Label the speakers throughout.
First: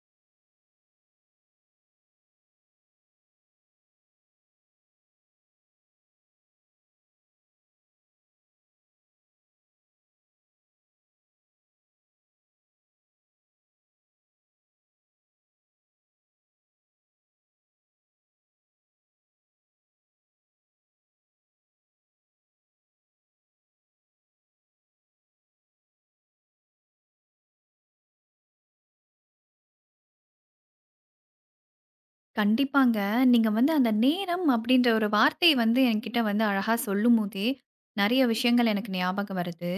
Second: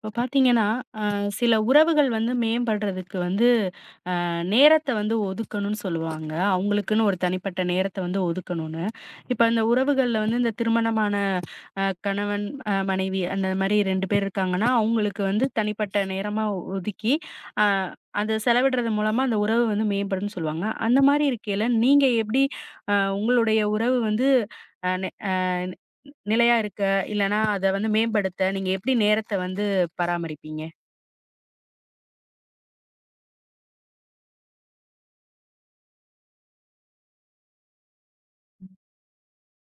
Speaker 1: இப்ப பாத்தீங்கன்னா, அ சில உறவுகள் வந்து மேம்படுறதுக்கு வந்து நேரத்த வந்து ஒதுக்கணும்னு சொல்லுவாங்க. அவங்களுக்குன்னு ஒரு தனிப்பட்ட நேரத்த வந்து ஒதுக்கணும்னு. இப்ப அந்த உறவுகள்ல வந்து இந்த திருமணமான கணவன், மனைவி அந்த மாரி 2 பேர் இருக்காங்கன்னா, அவங்களுக்கு வந்து தனிப்பட்ட நேரமா ஒதுக்கி, அ அத செலவிடுறது மூலமா அந்த உறவு வந்து மேம்படும்னு சொல்லுவாங்க. அந்த மாரி இருக்கையில நீங்க எப்படி உங்களுடைய உறவு வந்து அ நெ அ நிலையா இருக்க, இல்லன்னா அத வந்து மேம்படுத்த நீங்க எப்படி நேரத்த வந்து பராமரிப்பீங்க?
Speaker 2: கண்டிப்பாங்க. நீங்க வந்து அந்த நேரம் அப்படின்ற ஒரு வார்த்தை வந்து என்கிட்ட வந்து அழகா சொல்லும்போதே, நெறைய விஷயங்கள் எனக்கு ஞாபகம் வருது.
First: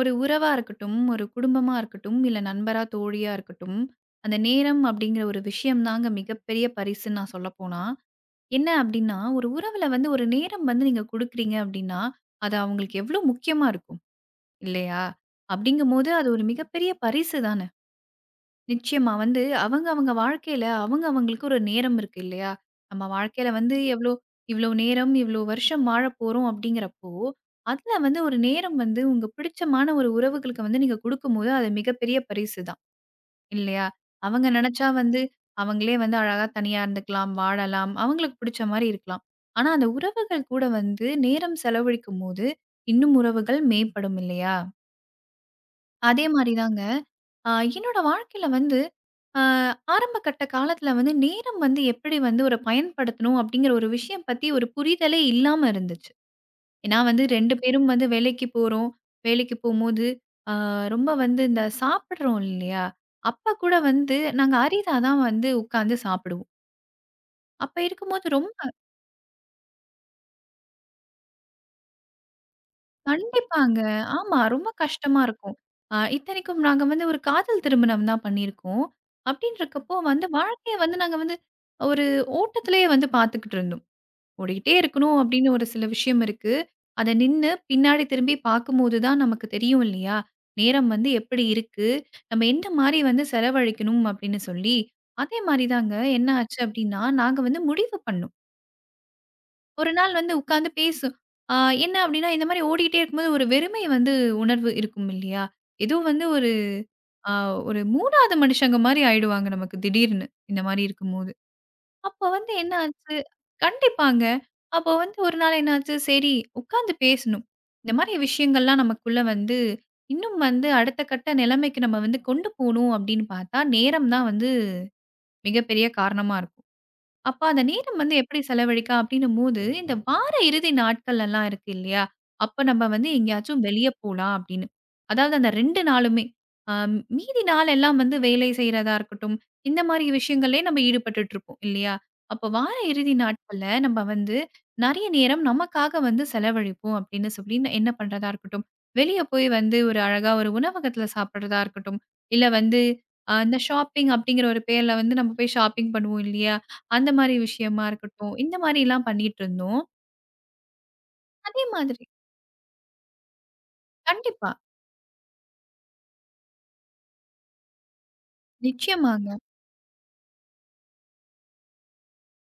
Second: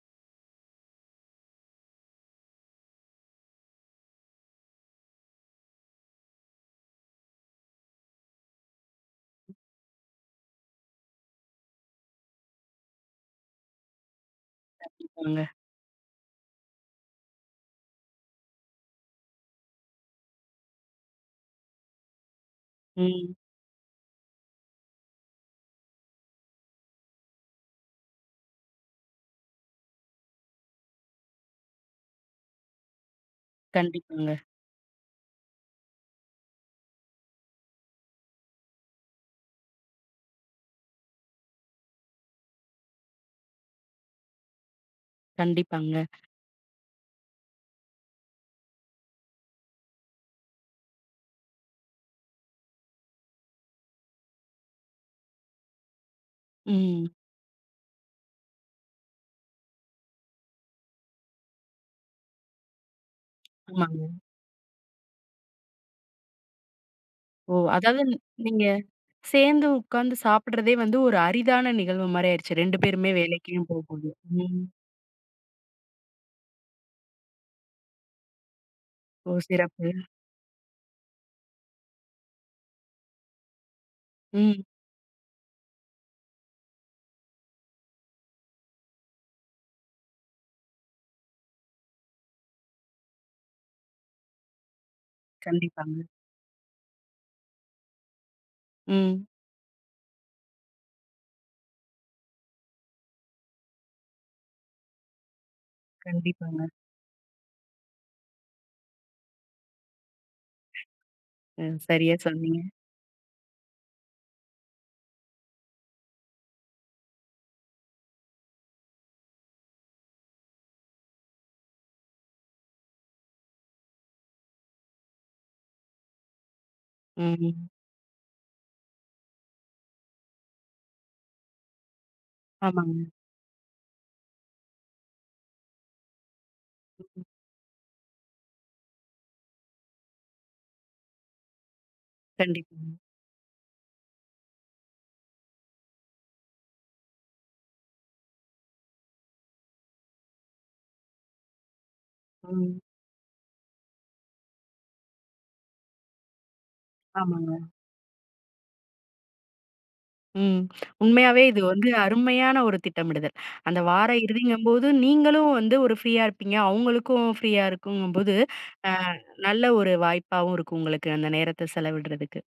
Speaker 2: ஒரு உறவா இருக்கட்டும், ஒரு குடும்பமா இருக்கட்டும், இல்ல நண்பரா, தோழியா இருக்கட்டும், அந்த நேரம் அப்படிங்கிற ஒரு விஷயம் தாங்க மிகப்பெரிய பரிசுன்னு நான் சொல்லப்போனா. என்ன அப்படின்னா, ஒரு உறவுல வந்து ஒரு நேரம் வந்து நீங்க குடுக்குறீங்க அப்படின்னா, அது அவங்களுக்கு எவ்வளோ முக்கியமா இருக்கும் இல்லையா?
Speaker 1: வாங்க.
Speaker 2: அப்படிங்கும்போது அது ஒரு மிகப்பெரிய பரிசு தான. நிச்சயமா. வந்து அவங்க வாழ்க்கையில அவங்களுக்கு ஒரு நேரம் இருக்கு இல்லையா? நம்ம
Speaker 1: ம்.
Speaker 2: வாழ்க்கையில வந்து எவ்ளோ இவ்ளோ நேரம், இவ்ளோ வருஷம் வாழப்போறோம் அப்படிங்கிறப்போ, அதுல வந்து ஒரு நேரம் வந்து உங்க பிடிச்சமான ஒரு உறவுகளுக்கு வந்து நீங்க குடுக்கும்போது, அது மிகப்பெரிய பரிசு தான் இல்லையா?
Speaker 1: கண்டிப்பாங்க,
Speaker 2: அவங்க நெனச்சா வந்து அவங்களே வந்து அழகா தனியா இருந்துக்கலாம், வாழலாம், அவங்களுக்கு பிடிச்ச மாரி இருக்கலாம். ஆனா அந்த உறவுகள் கூட வந்து நேரம் செலவழிக்கும்போது, இன்னும் உறவுகள் மேம்படும் இல்லையா?
Speaker 1: கண்டிப்பாங்க.
Speaker 2: அதே மாரி தாங்க. அ என்னோட வாழ்க்கையில வந்து அ ஆரம்ப கட்ட காலத்தில வந்து நேரம் வந்து எப்படி வந்து ஒரு பயன்படுத்தணும் அப்படிங்கிற ஒரு விஷயம் பத்தி ஒரு புரிதலே இல்லாம இருந்துச்சு. ஏன்னா
Speaker 1: ம்.
Speaker 2: வந்து 2 பேரும் வந்து வேலைக்கு போறோம். வேலைக்கு போம்போது அ ரொம்ப வந்து இந்த சாப்பிடுறோம் இல்லையா? அப்ப கூட
Speaker 1: ஆமாங்க.
Speaker 2: வந்து நாங்க அரிதா தான் வந்து உட்காந்து சாப்பிடுவோம்.
Speaker 1: ஓ!
Speaker 2: அப்ப
Speaker 1: அதாவது
Speaker 2: இருக்கும்போது
Speaker 1: நீங்க
Speaker 2: ரொம்ப
Speaker 1: சேர்ந்து உட்கார்ந்து சாப்பிடுறதே வந்து ஒரு அரிதான நிகழ்வு மாரி ஆயிருச்சு. 2 பேருமே வேலைக்கும்
Speaker 2: கண்டிப்பாங்க.
Speaker 1: போகும்போது.
Speaker 2: ஆமா.
Speaker 1: ம்.
Speaker 2: ரொம்ப கஷ்டமா இருக்கும். இத்தனைக்கும் நாங்க வந்து ஒரு காதல் திருமணம் தான் பண்ணியிருக்கோம்.
Speaker 1: ஓ! சிறப்பு.
Speaker 2: அப்படின்றக்கப்போ வந்து வாழ்க்கைய வந்து நாங்க வந்து ஒரு ஓட்டத்திலேயே வந்து பார்த்துக்கிட்டு இருந்தோம்.
Speaker 1: ம்.
Speaker 2: ஓடிக்கிட்டே இருக்கணும் அப்படின்னு ஒரு சில விஷயம் இருக்கு. அத நின்னு பின்னாடி திரும்பி பார்க்கும்போது தான் நமக்கு தெரியும் இல்லையா? நேரம் வந்து எப்படி இருக்கு? நம்ம எந்த மாரி வந்து செலவழிக்கணும் அப்படின்னு சொல்லி, அதே மாரி தாங்க
Speaker 1: கண்டிப்பாங்க.
Speaker 2: என்ன ஆச்சு அப்படின்னா, நாங்க வந்து முடிவு பண்ணோம்.
Speaker 1: ம்.
Speaker 2: ஒரு நாள் வந்து உட்காந்து பேசும். ஆ என்ன அப்டின்னா, இந்த மாரி ஓடிட்டே இருக்கும்போது ஒரு வெறுமை வந்து உணர்வு இருக்கும் இல்லையா? ஏதோ வந்து ஒரு
Speaker 1: கண்டிப்பாங்க.
Speaker 2: ஆ ஒரு 3வது மனுஷங்க மாரி ஆயிடுவாங்க நமக்கு திடீர்னு, இந்த மாரி இருக்கும்போது.
Speaker 1: சரியா
Speaker 2: அப்போ வந்து
Speaker 1: சொன்னீங்க.
Speaker 2: என்ன ஆச்சு கண்டிப்பாங்க. அப்போ வந்து ஒரு நாள் என்னாச்சு, சரி உட்காந்து பேசணும். இந்த மாரி விஷயங்கள்லாம் நமக்குள்ள வந்து இன்னும் வந்து அடுத்த கட்ட நிலைமைக்கு நம்ம வந்து கொண்டு போணும் அப்டின்னு பார்த்தா, நேரம் தான் வந்து மிகப்பெரிய காரணமா இருக்கும். அப்ப அந்த
Speaker 1: ம்.
Speaker 2: நேரம் வந்து எப்படி செலவழிக்க அப்படின்னும்போது, இந்த வார இறுதி நாட்கள்லலாம் இருக்கு இல்லையா? அப்ப நம்ம
Speaker 1: ஆமாங்க.
Speaker 2: வந்து எங்கேயாச்சும் வெளிய போலாம் அப்படின்னு. அதாவது அந்த 2 நாளுமே. அ
Speaker 1: ம்.
Speaker 2: மீதி நாள் எல்லாம் வந்து வேலை செய்றதா இருக்கட்டும், இந்த மாரி விஷயங்களே நம்ம ஈடுபட்டுட்டு இருப்போம் இல்லையா? அப்ப வார
Speaker 1: கண்டிப்பாங்க.
Speaker 2: இறுதி நாட்கள்ல நம்ம வந்து நெறைய நேரம் நமக்காக வந்து செலவழிப்போம் அப்படின்னு சொல்லி என்ன பண்றதா இருக்கட்டும், வெளிய போய் வந்து ஒரு அழகா ஒரு உணவகத்துல சாப்பிடுறதா இருக்கட்டும், இல்ல
Speaker 1: ம்.
Speaker 2: வந்து இந்த ஷாப்பிங் அப்படிங்கிற ஒரு பேர்ல வந்து நம்ம போய் ஷாப்பிங் பண்ணுவோம் இல்லையா? அந்த மாரி
Speaker 1: ஆமாங்க.
Speaker 2: விஷயமா இருக்கட்டும், இந்த மாரிலாம் பண்ணிட்டு இருந்தோம்.
Speaker 1: ம். உண்மையாவே இது
Speaker 2: அதே
Speaker 1: வந்து
Speaker 2: மாதிரி
Speaker 1: அருமையான ஒரு திட்டமிடுதல். அந்த வார
Speaker 2: கண்டிப்பா.
Speaker 1: இறுதிங்கும்போது நீங்களும் வந்து ஒரு ஃப்ரீயா இருப்பீங்க. அவங்களுக்கும் ஃப்ரீயா இருக்குங்கும்போது, அ
Speaker 2: நிச்சயமாங்க.
Speaker 1: நல்ல ஒரு வாய்ப்பாவும் இருக்கும் உங்களுக்கு அந்த நேரத்த செலவிடுறதுக்கு.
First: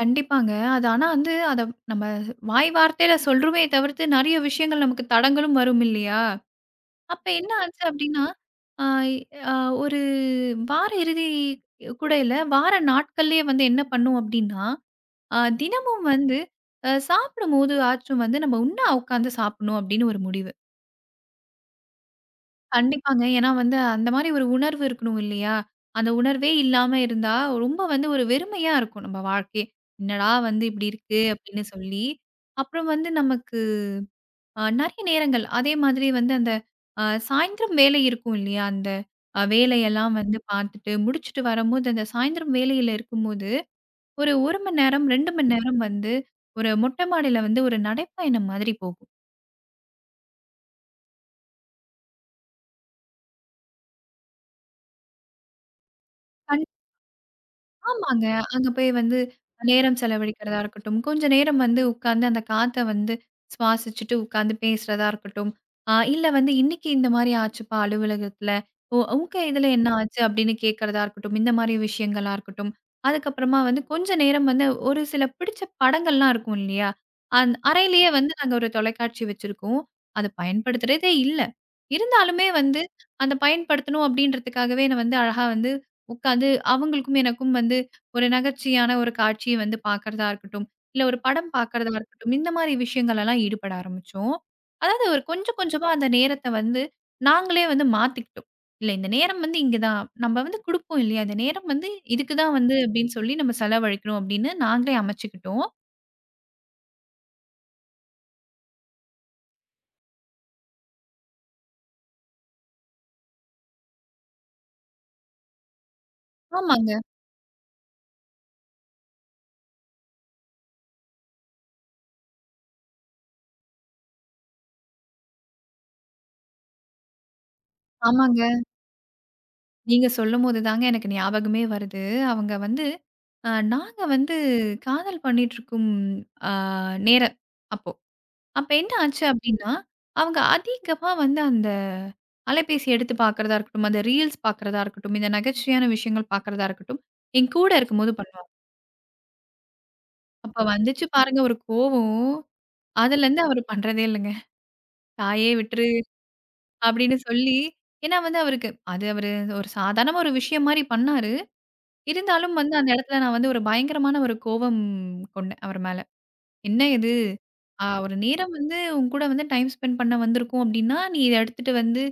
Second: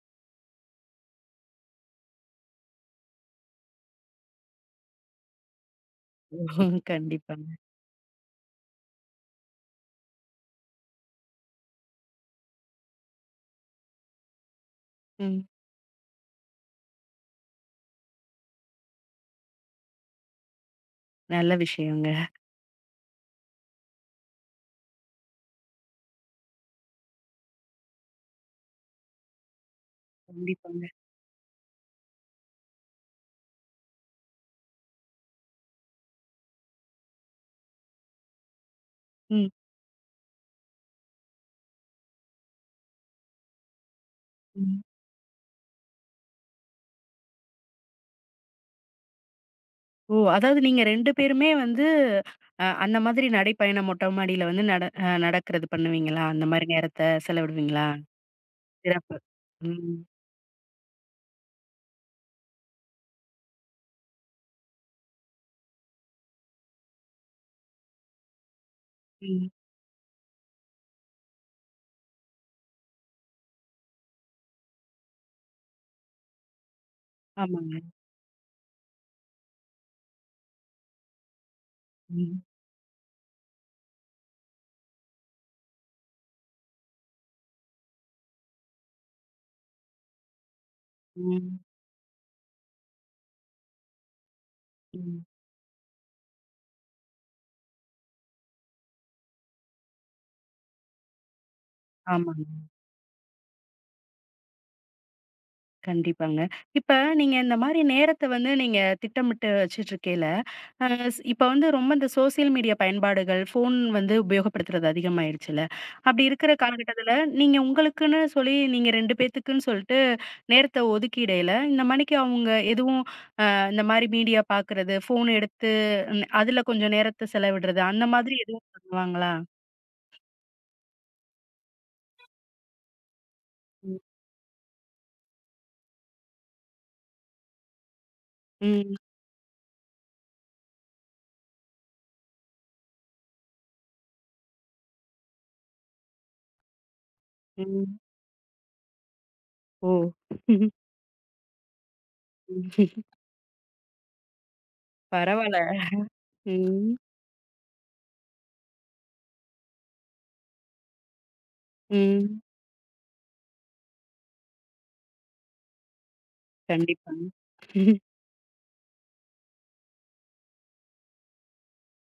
Speaker 2: கண்டிப்பாங்க. அது ஆனா வந்து அத நம்ம வாய் வார்த்தையில சொல்றோமே தவிர்த்து நெறைய விஷயங்கள் நமக்கு தடங்களும் வரும் இல்லையா? அப்ப
Speaker 1: கண்டிப்பாங்க.
Speaker 2: என்ன ஆச்சு அப்டின்னா, ஆ அ ஒரு வார இறுதி கூடையில வார நாட்கள்லயே வந்து என்ன பண்ணோம் அப்டின்னா,
Speaker 1: ம்.
Speaker 2: தினமும் வந்து சாப்பிடும்போது ஆச்சும் வந்து நம்ம உண்ணா உட்காந்து சாப்பிடணும் அப்டின்னு ஒரு முடிவு.
Speaker 1: நல்ல விஷயங்க.
Speaker 2: கண்டிப்பாங்க. ஏன்னா வந்து அந்த மாரி ஒரு உணர்வு இருக்கணும் இல்லையா? அந்த உணர்வே இல்லாம இருந்தா, ரொம்ப வந்து ஒரு வெறுமையா இருக்கும் நம்ம வாழ்க்கையே. "என்னடா வந்து
Speaker 1: கண்டிப்பாங்க.
Speaker 2: இப்படி இருக்கு" அப்படின்னு சொல்லி. அப்புறம் வந்து நமக்கு நெறைய நேரங்கள் அதே மாதிரி வந்து அந்த அ சாயந்திரம் வேலை இருக்கும் இல்லையா? அந்த
Speaker 1: ம்,
Speaker 2: வேலையெல்லாம் வந்து பார்த்துட்டு, முடிச்சுட்டு வரும்போது அந்த சாயந்திரம் வேலையில இருக்கும்போது, ஒரு 1 மணி
Speaker 1: ம்.
Speaker 2: நேரம், 2 மணி நேரம் வந்து ஒரு மொட்டை மாடியில வந்து ஒரு நடைப்பயணம் மாதிரி போகும்.
Speaker 1: ஓ! அதாவது நீங்க 2 பேருமே வந்து அந்த மாதிரி நடைப்பயணம் மொட்ட மாடியில வந்து நட அ நடக்கிறது பண்ணுவீங்களா? அந்த மாரி நேரத்த செலவிடுவீங்களா?
Speaker 2: ஆமாங்க. அங்க போய்
Speaker 1: சிறப்பு.
Speaker 2: வந்து
Speaker 1: ம்,
Speaker 2: நேரம் செலவழிக்கிறதா இருக்கட்டும், கொஞ்ச நேரம் வந்து உட்கார்ந்து அந்த காத்த வந்து சுவாசிச்சுட்டு உட்கார்ந்து பேசுறதா இருக்கட்டும். இல்ல வந்து இன்னைக்கு இந்த மாரி ஆச்சுப்பா அலுவலகத்துல. ஓ உங்க
Speaker 1: ம்.
Speaker 2: இதுல என்ன ஆச்சு? அப்படின்னு கேட்கறதா இருக்கட்டும். இந்த மாரி விஷயங்களா இருக்கட்டும். அதுக்கப்புறமா வந்து கொஞ்ச நேரம் வந்து ஒரு சில பிடிச்ச படங்கள்லாம் இருக்கும் இல்லையா?
Speaker 1: ஆமாங்க.
Speaker 2: அறையிலேயே வந்து நாங்க ஒரு தொலைக்காட்சி வச்சிருக்கோம். அத பயன்படுத்துறதே இல்ல.
Speaker 1: ம்,
Speaker 2: இருந்தாலுமே வந்து அந்த பயன்படுத்தணும் அப்படின்றதுக்காகவே நான் வந்து அழகா வந்து உட்கார்ந்து அவங்களுக்கும் எனக்கும் வந்து ஒரு நகைச்சுவையான ஒரு காட்சிய வந்து பார்க்கிறதா இருக்கட்டும், இல்ல ஒரு படம்
Speaker 1: ம்,
Speaker 2: பார்க்கிறதா இருக்கட்டும், இந்த மாரி விஷயங்கள்லலாம் ஈடுபட ஆரம்பிச்சோம். அதாவது ஒரு
Speaker 1: ம்.
Speaker 2: கொஞ்சம் கொஞ்சமா அந்த நேரத்த வந்து நாங்களே வந்து மாத்திக்கிட்டோம். இல்ல இந்த நேரம் வந்து இங்க தான். நம்ம வந்து குடுப்போம் இல்லையா? இந்த நேரம் வந்து இதுக்கு
Speaker 1: ஆமாங்க.
Speaker 2: தான் வந்து அப்டின்னு சொல்லி நம்ம செலவழிக்கணும் அப்டின்னு நாங்களே அமைச்சுக்கிட்டோம்.
Speaker 1: கண்டிப்பாங்க. இப்ப இந்த மாரி நேரத்த வந்து நீங்க திட்டமிட்டு வச்சுட்ருக்கையில, அ ஸ் இப்ப வந்து ரொம்ப இந்த சோசியல் மீடியா பயன்பாடுகள், ஃபோன் வந்து உபயோகப்படுத்துறது அதிகமாயிருச்சுல்ல. அப்படி இருக்கிற
Speaker 2: ஆமாங்க,
Speaker 1: காலகட்டத்தில, நீங்க உங்களுக்குன்னு சொல்லி நீங்க 2 பேத்துக்குன்னு சொல்ட்டு நேரத்த ஒதுக்கிடையில, இந்த மாணிக்கு அவங்க எதுவும் இந்த மாரி மீடியா பார்க்கறது, ஃபோன் எடுத்து அதுல கொஞ்சம் நேரத்த செலவிடுறது, அந்த மாதிரி
Speaker 2: ஆமாங்க.
Speaker 1: எதுவும் பண்ணுவாங்களா?
Speaker 2: நீங்க சொல்லும்போது தாங்க எனக்கு ஞாபகமே வருது. அவங்க வந்து
Speaker 1: ம்.
Speaker 2: நாங்க வந்து காதல் பண்ணிட்டுருக்கும் அ நேரம் அப்போ. அப்ப என்ன
Speaker 1: ம்.
Speaker 2: ஆச்சு அப்டின்னா, அவங்க அதிகமா வந்து அந்த அலைபேசி எடுத்து பார்க்கிறதா இருக்கட்டும், அந்த ரீல்ஸ் பார்க்கிறதா இருக்கட்டும், இந்த நகைச்சுவையான விஷயங்கள் பார்க்கிறதா இருக்கட்டும், என் கூட
Speaker 1: ம்.
Speaker 2: இருக்கும்போது பண்ணுவாங்க.
Speaker 1: ஓ!
Speaker 2: அப்ப வந்துச்சு பாருங்க ஒரு கோவம். அதுலருந்து அவரு பண்றதே இல்லங்க. "தாயே
Speaker 1: பரவால்ல.
Speaker 2: விட்டுரு"
Speaker 1: ம்.
Speaker 2: அப்டின்னு சொல்லி ஏன்னா வந்து அவருக்கு அது அவரு ஒரு சாதாரண ஒரு விஷயம் மாரி பண்ணாரு.
Speaker 1: ம்.
Speaker 2: இருந்தாலும் வந்து அந்த இடத்துல நான் வந்து ஒரு பயங்கரமான ஒரு கோவம் கொண்டேன் அவர் மேல. என்ன இது?
Speaker 1: கண்டிப்பாங்க. ம்,
Speaker 2: ஒரு நேரம் வந்து உன் கூட வந்து டைம் ஸ்பெண்ட் பண்ண வந்திருக்கோம் அப்டின்னா, நீ இத எடுத்துட்டு வந்து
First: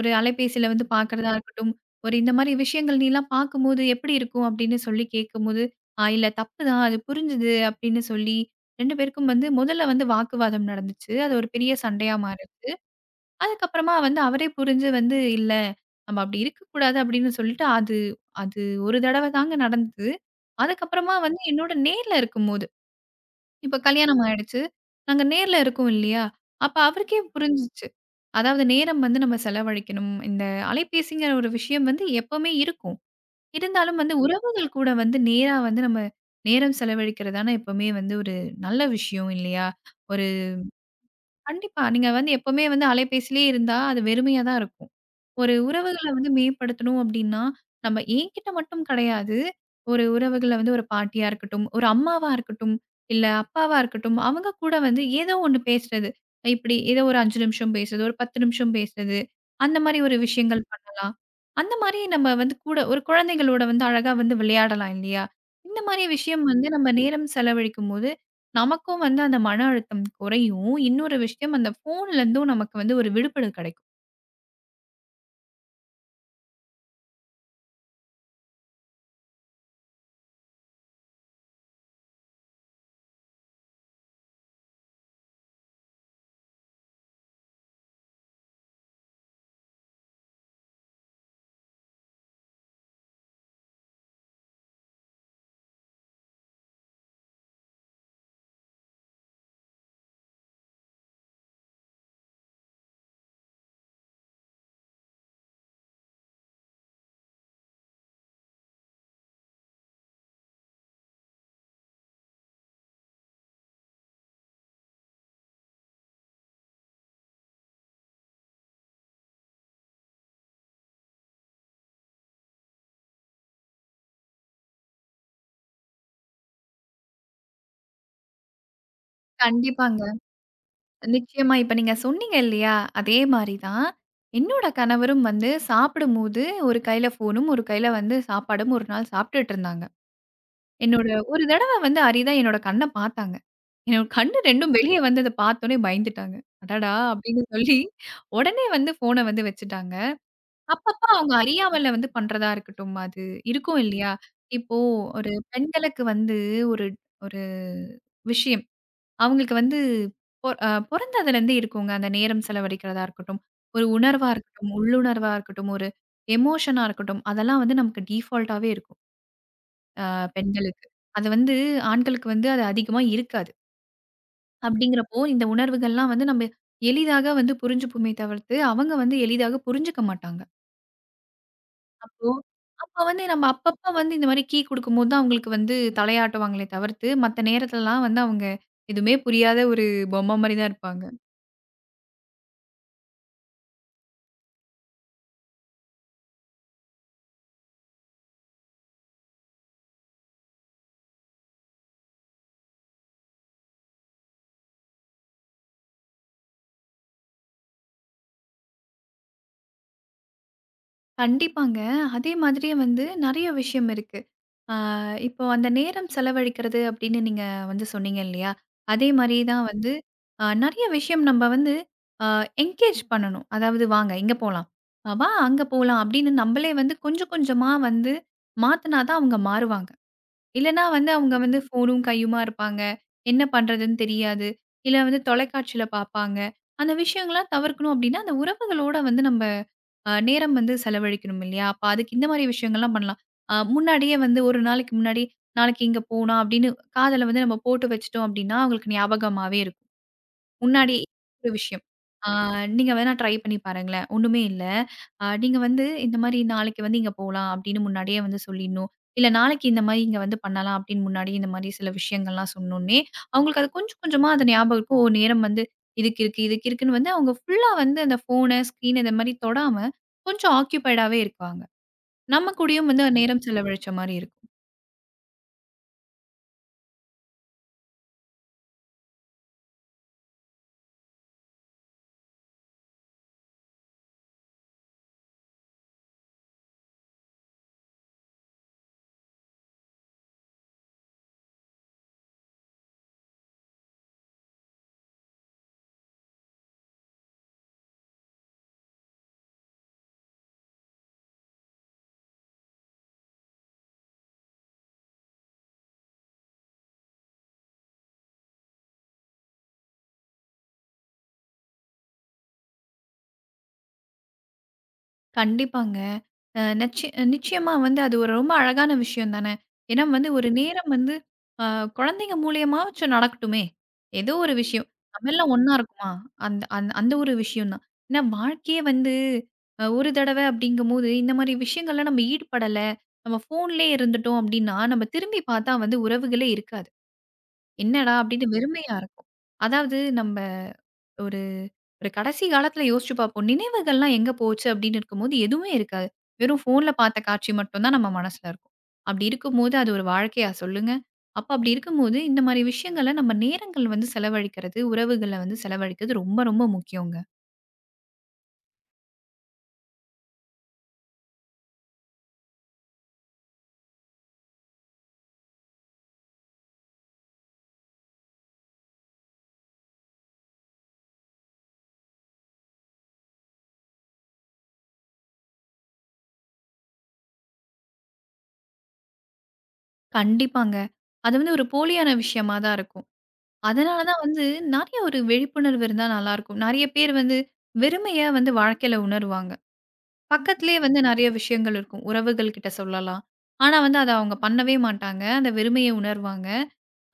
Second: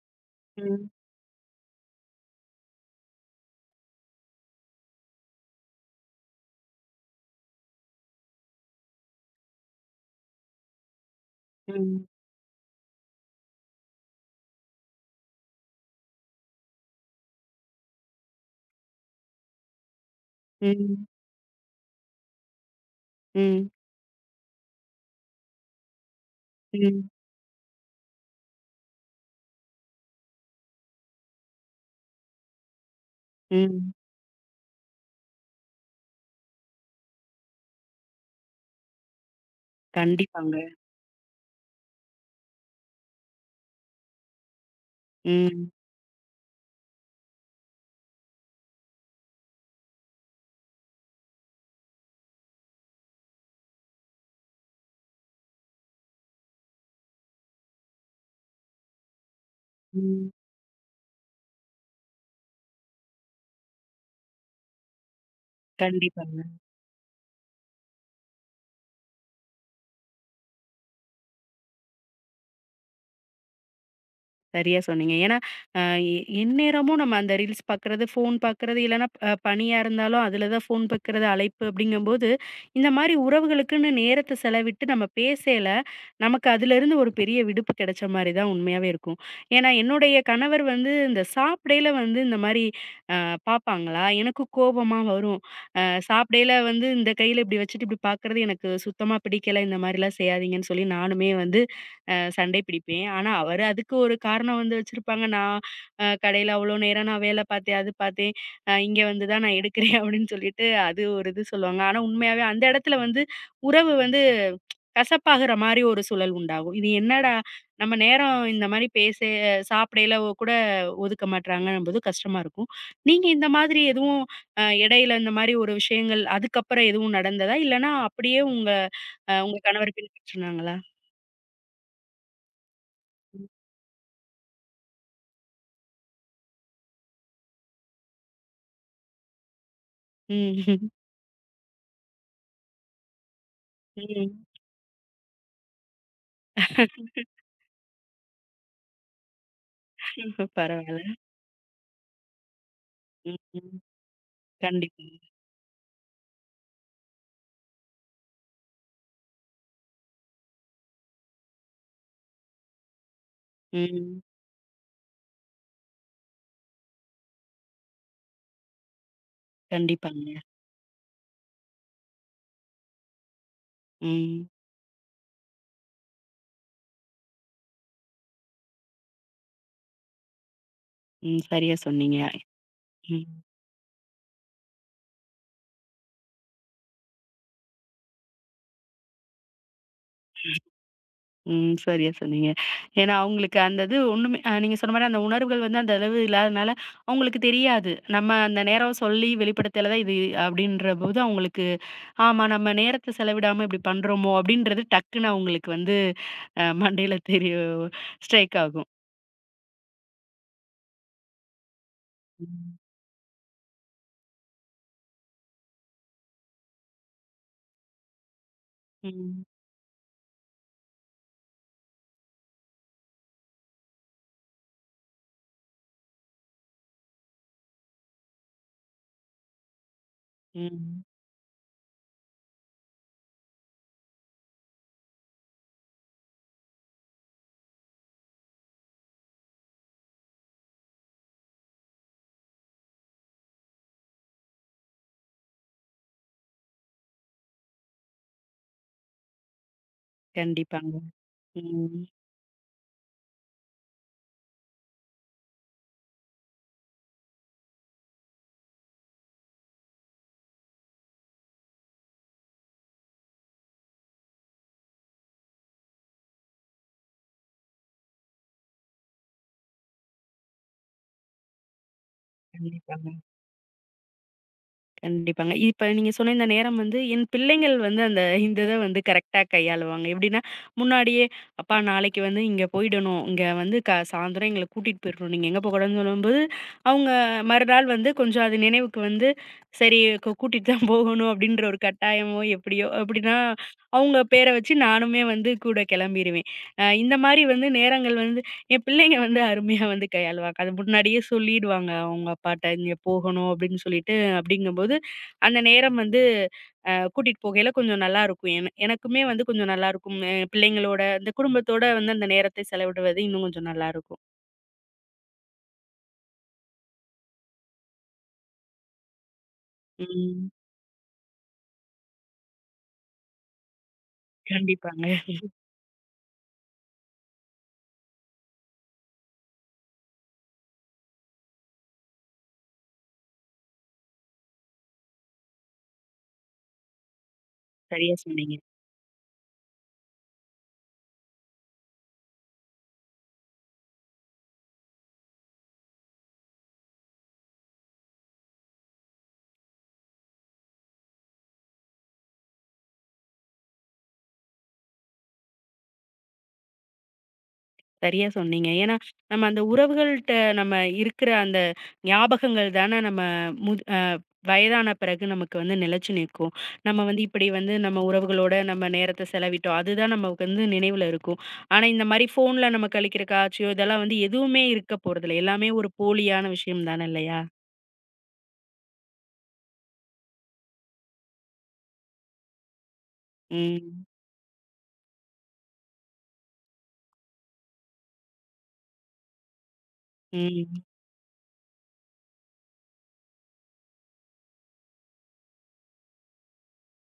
Speaker 2: ஒரு அலைபேசியில வந்து
Speaker 1: ம்,
Speaker 2: பார்க்கிறதா இருக்கட்டும், ஒரு இந்த மாரி விஷயங்கள் நீலாம் பார்க்கும்போது எப்படி இருக்கும்? அப்படின்னு சொல்லி கேட்கும்போது, "ஆ இல்ல தப்புதான். அது புரிஞ்சுது" அப்படின்னு சொல்லி 2 பேருக்கும் வந்து முதல்ல வந்து வாக்குவாதம் நடந்துச்சு. அது ஒரு பெரிய
Speaker 1: ம்,
Speaker 2: சண்டையா மாறுச்சு. அதுக்கப்புறமா வந்து அவரே புரிஞ்சு வந்து, "இல்ல நம்ம அப்படி இருக்கக்கூடாது" அப்படின்னு சொல்லிட்டு அது அது ஒரு தடவ தாங்க நடந்தது.
Speaker 1: ம்,
Speaker 2: அதுக்கப்புறமா வந்து என்னோட நேர்ல இருக்கும்போது இப்ப கல்யாணம் ஆயிடுச்சு. நாங்க நேர்ல இருக்கோம் இல்லையா? அப்ப
Speaker 1: ம்,
Speaker 2: அவருக்கே புரிஞ்சுச்சு. அதாவது நேரம் வந்து நம்ம செலவழிக்கணும். இந்த அலைபேசிங்கிற ஒரு விஷயம் வந்து எப்பவுமே இருக்கும்.
Speaker 1: ம்.
Speaker 2: இருந்தாலும் வந்து உறவுகள் கூட வந்து நேரா வந்து நம்ம நேரம் செலவழிக்கிறது தானே எப்பவுமே வந்து ஒரு நல்ல விஷயம் இல்லையா? ஒரு
Speaker 1: கண்டிப்பாங்க.
Speaker 2: கண்டிப்பா. நீங்க வந்து எப்பவுமே வந்து அலைபேசியிலேயே இருந்தா அது வெறுமையா தான் இருக்கும். ஒரு
Speaker 1: ம்,
Speaker 2: உறவுகள வந்து மேம்படுத்தணும் அப்டின்னா, நம்ம என்கிட்ட மட்டும் கிடையாது. ஒரு உறவுகள வந்து ஒரு பாட்டியா இருக்கட்டும், ஒரு அம்மாவா இருக்கட்டும், இல்ல அப்பாவா இருக்கட்டும், அவங்க கூட வந்து ஏதோ ஒண்ணு பேசுறது. இப்டி ஏதோ ஒரு 5 நிமிஷம் பேசுறது, ஒரு 10 நிமிஷம் பேசுறது. அந்த மாரி ஒரு
Speaker 1: ம்.
Speaker 2: விஷயங்கள் பண்ணலாம். அந்த மாரி நம்ம வந்து கூட ஒரு குழந்தைகளோட வந்து அழகா வந்து விளையாடலாம் இல்லையா? இந்த மாரி
Speaker 1: கண்டிப்பாங்க.
Speaker 2: விஷயம் வந்து நம்ம நேரம் செலவழிக்கும்போது, நமக்கும் வந்து அந்த மன அழுத்தம் குறையும். இன்னொரு விஷயம் அந்த ஃபோன்லேருந்தும் நமக்கு வந்து ஒரு விடுபடு கிடைக்கும்.
Speaker 1: சரியா சொன்னீங்க. ஏன்னா, அ எ எந்நேரமும் நம்ம அந்த ரீல்ஸ் பாக்குறது, ஃபோன் பாக்குறது, இல்லன்னா பணியா இருந்தாலும் அதில தான் ஃபோன் பாக்குறது, அழைப்பு அப்படிங்கும்போது, இந்த மாரி உறவுகளுக்குன்னு நேரத்த செலவிட்டு நம்ம பேசையில, நமக்கு அதிலிருந்து ஒரு பெரிய விடுப்பு கிடைச்ச மாரி தான் உண்மையாவே இருக்கும். ஏன்னா, என்னுடைய கணவர் வந்து இந்த சாப்பிடையில வந்து இந்த மாரி அ பாப்பாங்களா, எனக்கு கோபமா வரும். அ சாப்பிடையில வந்து இந்த கையில இப்படி வச்சுட்டு இப்படி பாக்குறது எனக்கு சுத்தமா பிடிக்கல. இந்த மாரிலாம் செய்யாதீங்கன்னு சொல்லி நானுமே வந்து சண்டை பிடிப்பேன். ஆனா, அவரு அதுக்கு ஒரு காரணம் வந்து வச்சிருப்பாங்க. நான் கடையில அவ்வளோ நேரம் நான் வேலை பார்த்தேன், அது பார்த்தேன். இங்க வந்து தான் நான் எடுக்கிறேன் அப்படின்னு சொல்லிட்டு அது ஒரு இது சொல்லுவாங்க. ஆனா, உண்மையாவே அந்த இடத்துல வந்து உறவு வந்து கசப்பாகுற மாரி ஒரு சூழல் உண்டாகும். இது என்னடா நம்ம நேரம் இந்த மாரி பேச சாப்பிடையில கூட ஒதுக்க மாட்றாங்கன்னும்போது கஷ்டமா இருக்கும். நீங்க இந்த மாதிரி எதுவும் இடையில இந்த மாரி ஒரு விஷயங்கள் அதுக்கப்புறம் எதுவும் நடந்ததா? இல்லன்னா அப்படியே உங்க கணவர்
Speaker 2: கண்டிப்பாங்க.
Speaker 1: பின்பற்றுனாங்களா?
Speaker 2: நிச்சயமா. இப்ப நீங்க சொன்னீங்க இல்லையா? அதே
Speaker 1: ம்.
Speaker 2: மாரி தான். என்னோட கணவரும் வந்து சாப்பிடும்போது ஒரு கையில ஃபோனும், ஒரு கையில வந்து சாப்பாடும் ஒரு நாள் சாப்பிட்டுட்டு இருந்தாங்க. என்னோட ஒரு தடவ வந்து அரிதா என்னோட கண்ண பார்த்தாங்க. என்னோட
Speaker 1: ம்.
Speaker 2: கண்ணு 2ம் வெளிய வந்தத பார்த்தோனே பயந்துட்டாங்க. அடடா! அப்படின்னு சொல்லி உடனே வந்து ஃபோன வந்து வச்சுட்டாங்க.
Speaker 1: இப்ப
Speaker 2: அப்பப்ப
Speaker 1: பரவால்ல.
Speaker 2: அவங்க அறியாமல வந்து பண்றதா இருக்கட்டும், அது
Speaker 1: ம், ம்.
Speaker 2: இருக்கும் இல்லையா? இப்போ
Speaker 1: கண்டிப்பா.
Speaker 2: ஒரு பெண்களுக்கு வந்து ஒரு ஒரு விஷயம் அவங்களுக்கு வந்து பொ அ பொறந்ததுலேருந்தே இருக்குங்க. அந்த நேரம் செலவழிக்கிறதா இருக்கட்டும், ஒரு
Speaker 1: ம்.
Speaker 2: உணர்வா இருக்கட்டும், உள்ளுணர்வா இருக்கட்டும், ஒரு எமோஷனா இருக்கட்டும், அதெல்லாம் வந்து நமக்கு டிஃபால்ட்டாவே இருக்கும்.
Speaker 1: கண்டிப்பாங்க.
Speaker 2: பெண்களுக்கு. அது வந்து ஆண்களுக்கு வந்து அது அதிகமா இருக்காது.
Speaker 1: ம்.
Speaker 2: அப்படிங்கிறப்போ இந்த உணர்வுகள்லாம் வந்து நம்ம எளிதாக வந்து புரிஞ்சுப்போமே தவிர்த்து, அவங்க வந்து எளிதாக புரிஞ்சுக்க மாட்டாங்க.
Speaker 1: ம். சரியா சொன்னீங்க.
Speaker 2: அப்போ அப்ப வந்து
Speaker 1: ம்.
Speaker 2: நம்ம அப்பப்ப வந்து இந்த மாரி கீ குடுக்கும்போது தான் அவங்களுக்கு வந்து தலையாட்டுவாங்களே தவிர்த்து, மத்த நேரத்துலலாம் வந்து அவங்க எதுவுமே புரியாத ஒரு பொம்மை மாரி தான் இருப்பாங்க.
Speaker 1: ம். சரியா சொன்னீங்க. ஏன்னா அவங்களுக்கு அந்த இது ஒண்ணுமே நீங்க சொன்ன மாரி அந்த உணர்வுகள் வந்து அந்த அளவு இல்லாதனால, அவங்களுக்கு தெரியாது. நம்ம அந்த நேரம் சொல்லி வெளிப்படுத்தல தான் இது அப்படின்றபோது அவங்களுக்கு, ஆமா நம்ம நேரத்த செலவிடாம இப்படி பண்றோமோ அப்படின்றது டக்குன்னு அவங்களுக்கு வந்து மண்டையில தெரிய ஸ்ட்ரைக் ஆகும்.
Speaker 2: கண்டிப்பாங்க. அதே மாதிரியே
Speaker 1: ம்.
Speaker 2: வந்து நெறைய விஷயம் இருக்கு. ஆ இப்போ அந்த நேரம் செலவழிக்கிறது அப்படின்னு நீங்க வந்து சொன்னீங்க இல்லையா? அதே மாரி
Speaker 1: ம்.
Speaker 2: தான் வந்து நெறைய விஷயம் நம்ம வந்து அ என்கேஜ் பண்ணணும். அதாவது வாங்க இங்க போலாம். வா அங்க போலாம் அப்படின்னு நம்மளே வந்து கொஞ்சம் கொஞ்சமா வந்து மாத்துனா தான் அவங்க மாறுவாங்க. இல்லன்னா
Speaker 1: ம்.
Speaker 2: வந்து அவங்க வந்து ஃபோனும் கையுமா இருப்பாங்க. என்ன பண்றதுன்னு தெரியாது. இல்ல வந்து தொலைக்காட்சியில பார்ப்பாங்க. அந்த விஷயங்கள்லாம் தவிர்க்கணும் அப்படின்னா, அந்த உறவுகளோட வந்து நம்ப நேரம் வந்து செலவழிக்கணும் இல்லையா? அப்ப அதுக்கு இந்த மாரி விஷயங்கள்லாம் பண்ணலாம். முன்னாடியே வந்து ஒரு நாளைக்கு முன்னாடி, நாளைக்கு இங்க போலாம் அப்படின்னு காதுல வந்து நம்ம போட்டு வச்சுட்டோம் அப்படின்னா, அவங்களுக்கு ஞாபகமாவே இருக்கும்.
Speaker 1: கண்டிப்பாங்க.
Speaker 2: முன்னாடி ஒரு விஷயம்.
Speaker 1: ம்.
Speaker 2: ஆ நீங்க வேணா ட்ரை பண்ணி பாருங்களேன். ஒண்ணுமே இல்ல. நீங்க வந்து இந்த மாரி நாளைக்கு வந்து இங்க போலாம் அப்படின்னு முன்னாடியே வந்து சொல்லிடணும். இல்ல நாளைக்கு இந்த மாரி இங்க வந்து பண்ணலாம் அப்படின்னு முன்னாடியே இந்த மாரி சில விஷயங்கள்லாம் சொன்னோனே, அவங்களுக்கு அது கொஞ்சம் கொஞ்சமா அது ஞாபகம் இருக்கும். ஓ! நேரம் வந்து இதுக்கு இருக்கு, இதுக்கு இருக்குன்னு வந்து அவங்க ஃபுல்லா வந்து அந்த ஃபோனு, ஸ்க்ரீன் இந்த மாரி தொடாம கொஞ்சம் ஆக்கியூபைடாவே இருப்பாங்க. நம்ம கூடயும் வந்து
Speaker 1: கண்டிப்பாங்க.
Speaker 2: நேரம் செலவழிச்ச மாரி இருக்கும்.
Speaker 1: கண்டிப்பாங்க. இப்ப நீங்க சொன்ன இந்த நேரம் வந்து என் பிள்ளைங்கள் வந்து அந்த இந்த இத வந்து கரெக்ட்டா கையாளுவாங்க. எப்படின்னா, முன்னாடியே "அப்பா நாளைக்கு வந்து இங்க போயிடணும். இங்க வந்து க சாயந்தரம் எங்கள கூட்டிட்டு போயிடணும். நீங்க எங்க போகக்கூடாதுன்னு" சொல்லும்போது, அவங்க மறுநாள் வந்து கொஞ்சம் அது நினைவுக்கு வந்து, "சரி கூட்டிட்டு தான் போகணும்" அப்படின்ற ஒரு கட்டாயமோ, எப்படியோ அப்படின்னா, அவங்க பேர வச்சு நானுமே வந்து கூட கிளம்பிருவேன். இந்த மாரி வந்து நேரங்கள் வந்து என் பிள்ளைங்க வந்து அருமையா வந்து கையாளுவாங்க. அது முன்னாடியே சொல்லிடுவாங்க அவங்க அப்பாட்ட, "இங்க போகணும்" அப்படின்னு சொல்லிட்டு. அப்படிங்கும்போது அந்த நேரம் வந்து கூட்டிட்டு போகையில கொஞ்சம் நல்லாருக்கும். என எனக்குமே வந்து கொஞ்சம் நல்லாருக்கும். பிள்ளைங்களோட, இந்த குடும்பத்தோட வந்து அந்த நேரத்தை செலவிடுவது இன்னும் கொஞ்சம் நல்லாருக்கும்.
Speaker 2: கண்டிப்பாங்க. அ நச்சி நிச்சயமா வந்து அது ஒரு ரொம்ப அழகான விஷயம் தானே. ஏன்னா வந்து
Speaker 1: ம்.
Speaker 2: ஒரு நேரம் வந்து அ குழந்தைங்க மூலியமாச்சும் நடக்கட்டுமே! ஏதோ ஒரு விஷயம்.
Speaker 1: கண்டிப்பாங்க.
Speaker 2: நம்ம எல்லாம் ஒண்ணா இருக்குமா? அந்த அந்த அந்த ஒரு விஷயம் தான். ஏன்னா வாழ்க்கையே வந்து ஒரு தடவ அப்படிங்கும்போது, இந்த மாரி விஷயங்கள்ல நம்ம ஈடுபடல, நம்ம ஃபோன்லயே இருந்துட்டோம் அப்படின்னா, நம்ம திரும்பி பார்த்தா வந்து உறவுகளே இருக்காது. என்னடா!
Speaker 1: சரியா
Speaker 2: அப்படின்னு
Speaker 1: சொன்னீங்க.
Speaker 2: வெறுமையா இருக்கும். அதாவது நம்ம ஒரு ஒரு கடைசி காலத்துல யோசிச்சு பார்ப்போம். நினைவுகள்லாம் எங்க போச்சு அப்படின்னு இருக்கும்போது எதுவுமே இருக்காது. வெறும் ஃபோன்ல பார்த்த காட்சி மட்டும் தான் நம்ம மனசுல இருக்கும். அப்படி இருக்கும்போது அது ஒரு வாழ்க்கையா சொல்லுங்க? அப்ப அப்படி இருக்கும்போது இந்த மாரி விஷயங்கள்ல நம்ம நேரங்கள் வந்து செலவழிக்கிறது, உறவுகள வந்து செலவழிக்கிறது ரொம்ப ரொம்ப முக்கியங்க.
Speaker 1: சரியா சொன்னீங்க. ஏன்னா, நம்ம அந்த உறவுகள்ட்ட நம்ம இருக்கிற அந்த ஞாபகங்கள் தான நம்ம முது அ வயதான பிறகு நமக்கு வந்து நிலைச்சு நிக்கும். நம்ம வந்து இப்படி வந்து நம்ம உறவுகளோட நம்ம நேரத்த செலவிட்டோம். அதுதான் நமக்கு வந்து நினைவுல இருக்கும். ஆனா, இந்த மாரி ஃபோன்ல நம்ம கழிக்கிற காட்சியோ, இதெல்லாம் வந்து எதுவுமே இருக்க போறதில்ல. எல்லாமே ஒரு போலியான விஷயம் தான இல்லையா?
Speaker 2: கண்டிப்பாங்க. அது வந்து ஒரு போலியான விஷயமா தான் இருக்கும். அதனால
Speaker 1: ம்.
Speaker 2: தான் வந்து நெறைய ஒரு விழிப்புணர்வு இருந்தா நல்லாருக்கும். நெறைய பேர் வந்து வெறுமைய வந்து வாழ்க்கையில உணருவாங்க. பக்கத்திலேயே
Speaker 1: ம்.
Speaker 2: வந்து நெறைய விஷயங்கள் இருக்கும். உறவுகள் கிட்ட சொல்லலாம். ஆனா வந்து அத அவங்க பண்ணவே மாட்டாங்க. அந்த வெறுமைய உணர்வாங்க.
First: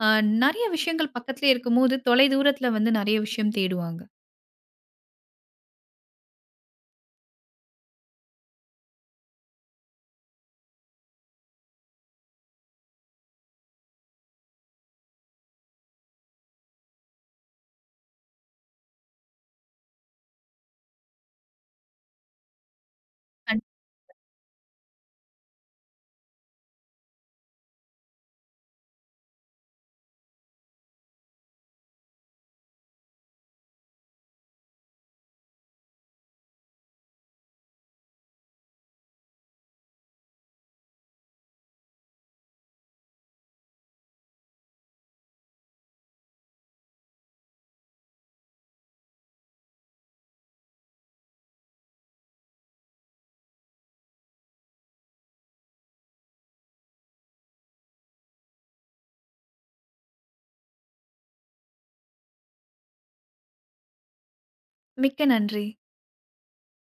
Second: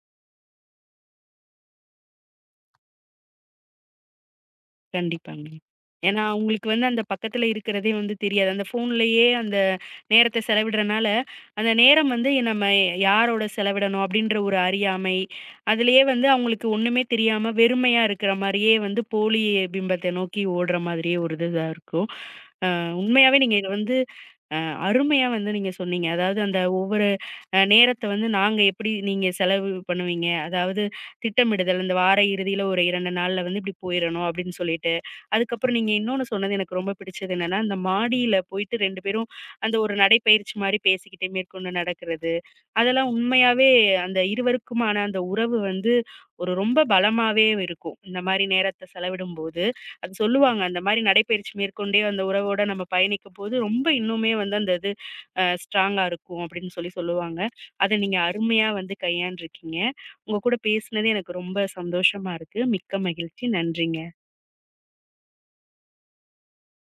Speaker 2: அ நெறைய விஷயங்கள் பக்கத்திலேயே இருக்கும்போது, தொலைதூரத்தில வந்து நெறைய விஷயம் தேடுவாங்க.
Speaker 1: கண்டிப்பாங்க. ஏன்னா, அவங்களுக்கு வந்து அந்த பக்கத்துல இருக்கிறதே வந்து தெரியாது. அந்த ஃபோன்லயே அந்த நேரத்த செலவிடுறனால, அந்த நேரம் வந்து நம்ம யாரோட செலவிடணும் அப்படின்ற ஒரு அறியாமை, அதிலயே வந்து அவங்களுக்கு ஒண்ணுமே தெரியாம வெறுமையா இருக்கிற மாரியே வந்து போலி பிம்பத்த நோக்கி ஓடுற மாதிரியே ஒரு இதுதா இருக்கும். அ உண்மையாவே நீங்க
Speaker 2: கண்
Speaker 1: இத வந்து அ அருமையா வந்து நீங்க சொன்னீங்க. அதாவது அந்த ஒவ்வொரு நேரத்த வந்து நாங்க எப்படி நீங்க செலவு பண்ணுவீங்க? அதாவது திட்டமிடுதல், இந்த வார இறுதியில ஒரு 2 நாள்ல வந்து இப்படி போயிறணும் அப்படின்னு சொல்லிட்டு. அதுக்கப்புறம் நீங்க இன்னொன்னு சொன்னது எனக்கு ரொம்ப பிடிச்சது என்னன்னா, இந்த மாடியில போயிட்டு 2 பேரும் அந்த ஒரு நடைப்பயிற்சி மாரி பேசிக்கிட்டே மேற்கொண்டு நடக்கிறது. அதெல்லாம் உண்மையாவே அந்த இருவருக்குமான அந்த உறவு வந்து ஒரு ரொம்ப பலமாவே இருக்கும். இந்த மாரி நேரத்த செலவிடும்போது, அது சொல்லுவாங்க. அந்த மாரி நடைப்பயிற்சி மேற்கொண்டே அந்த உறவோட நம்ம பயணிக்கும்போது, ரொம்ப இன்னுமே வந்து அந்த இது ஸ்ட்ராங்கா இருக்கும் அப்படின்னு சொல்லி சொல்லுவாங்க. அத நீங்க அருமையா வந்து கையாண்டுருக்கீங்க. உங்க கூட பேசினது எனக்கு ரொம்ப சந்தோஷமா இருக்கு. மிக்க மகிழ்ச்சி. நன்றிங்க.
Speaker 2: மிக்க நன்றி.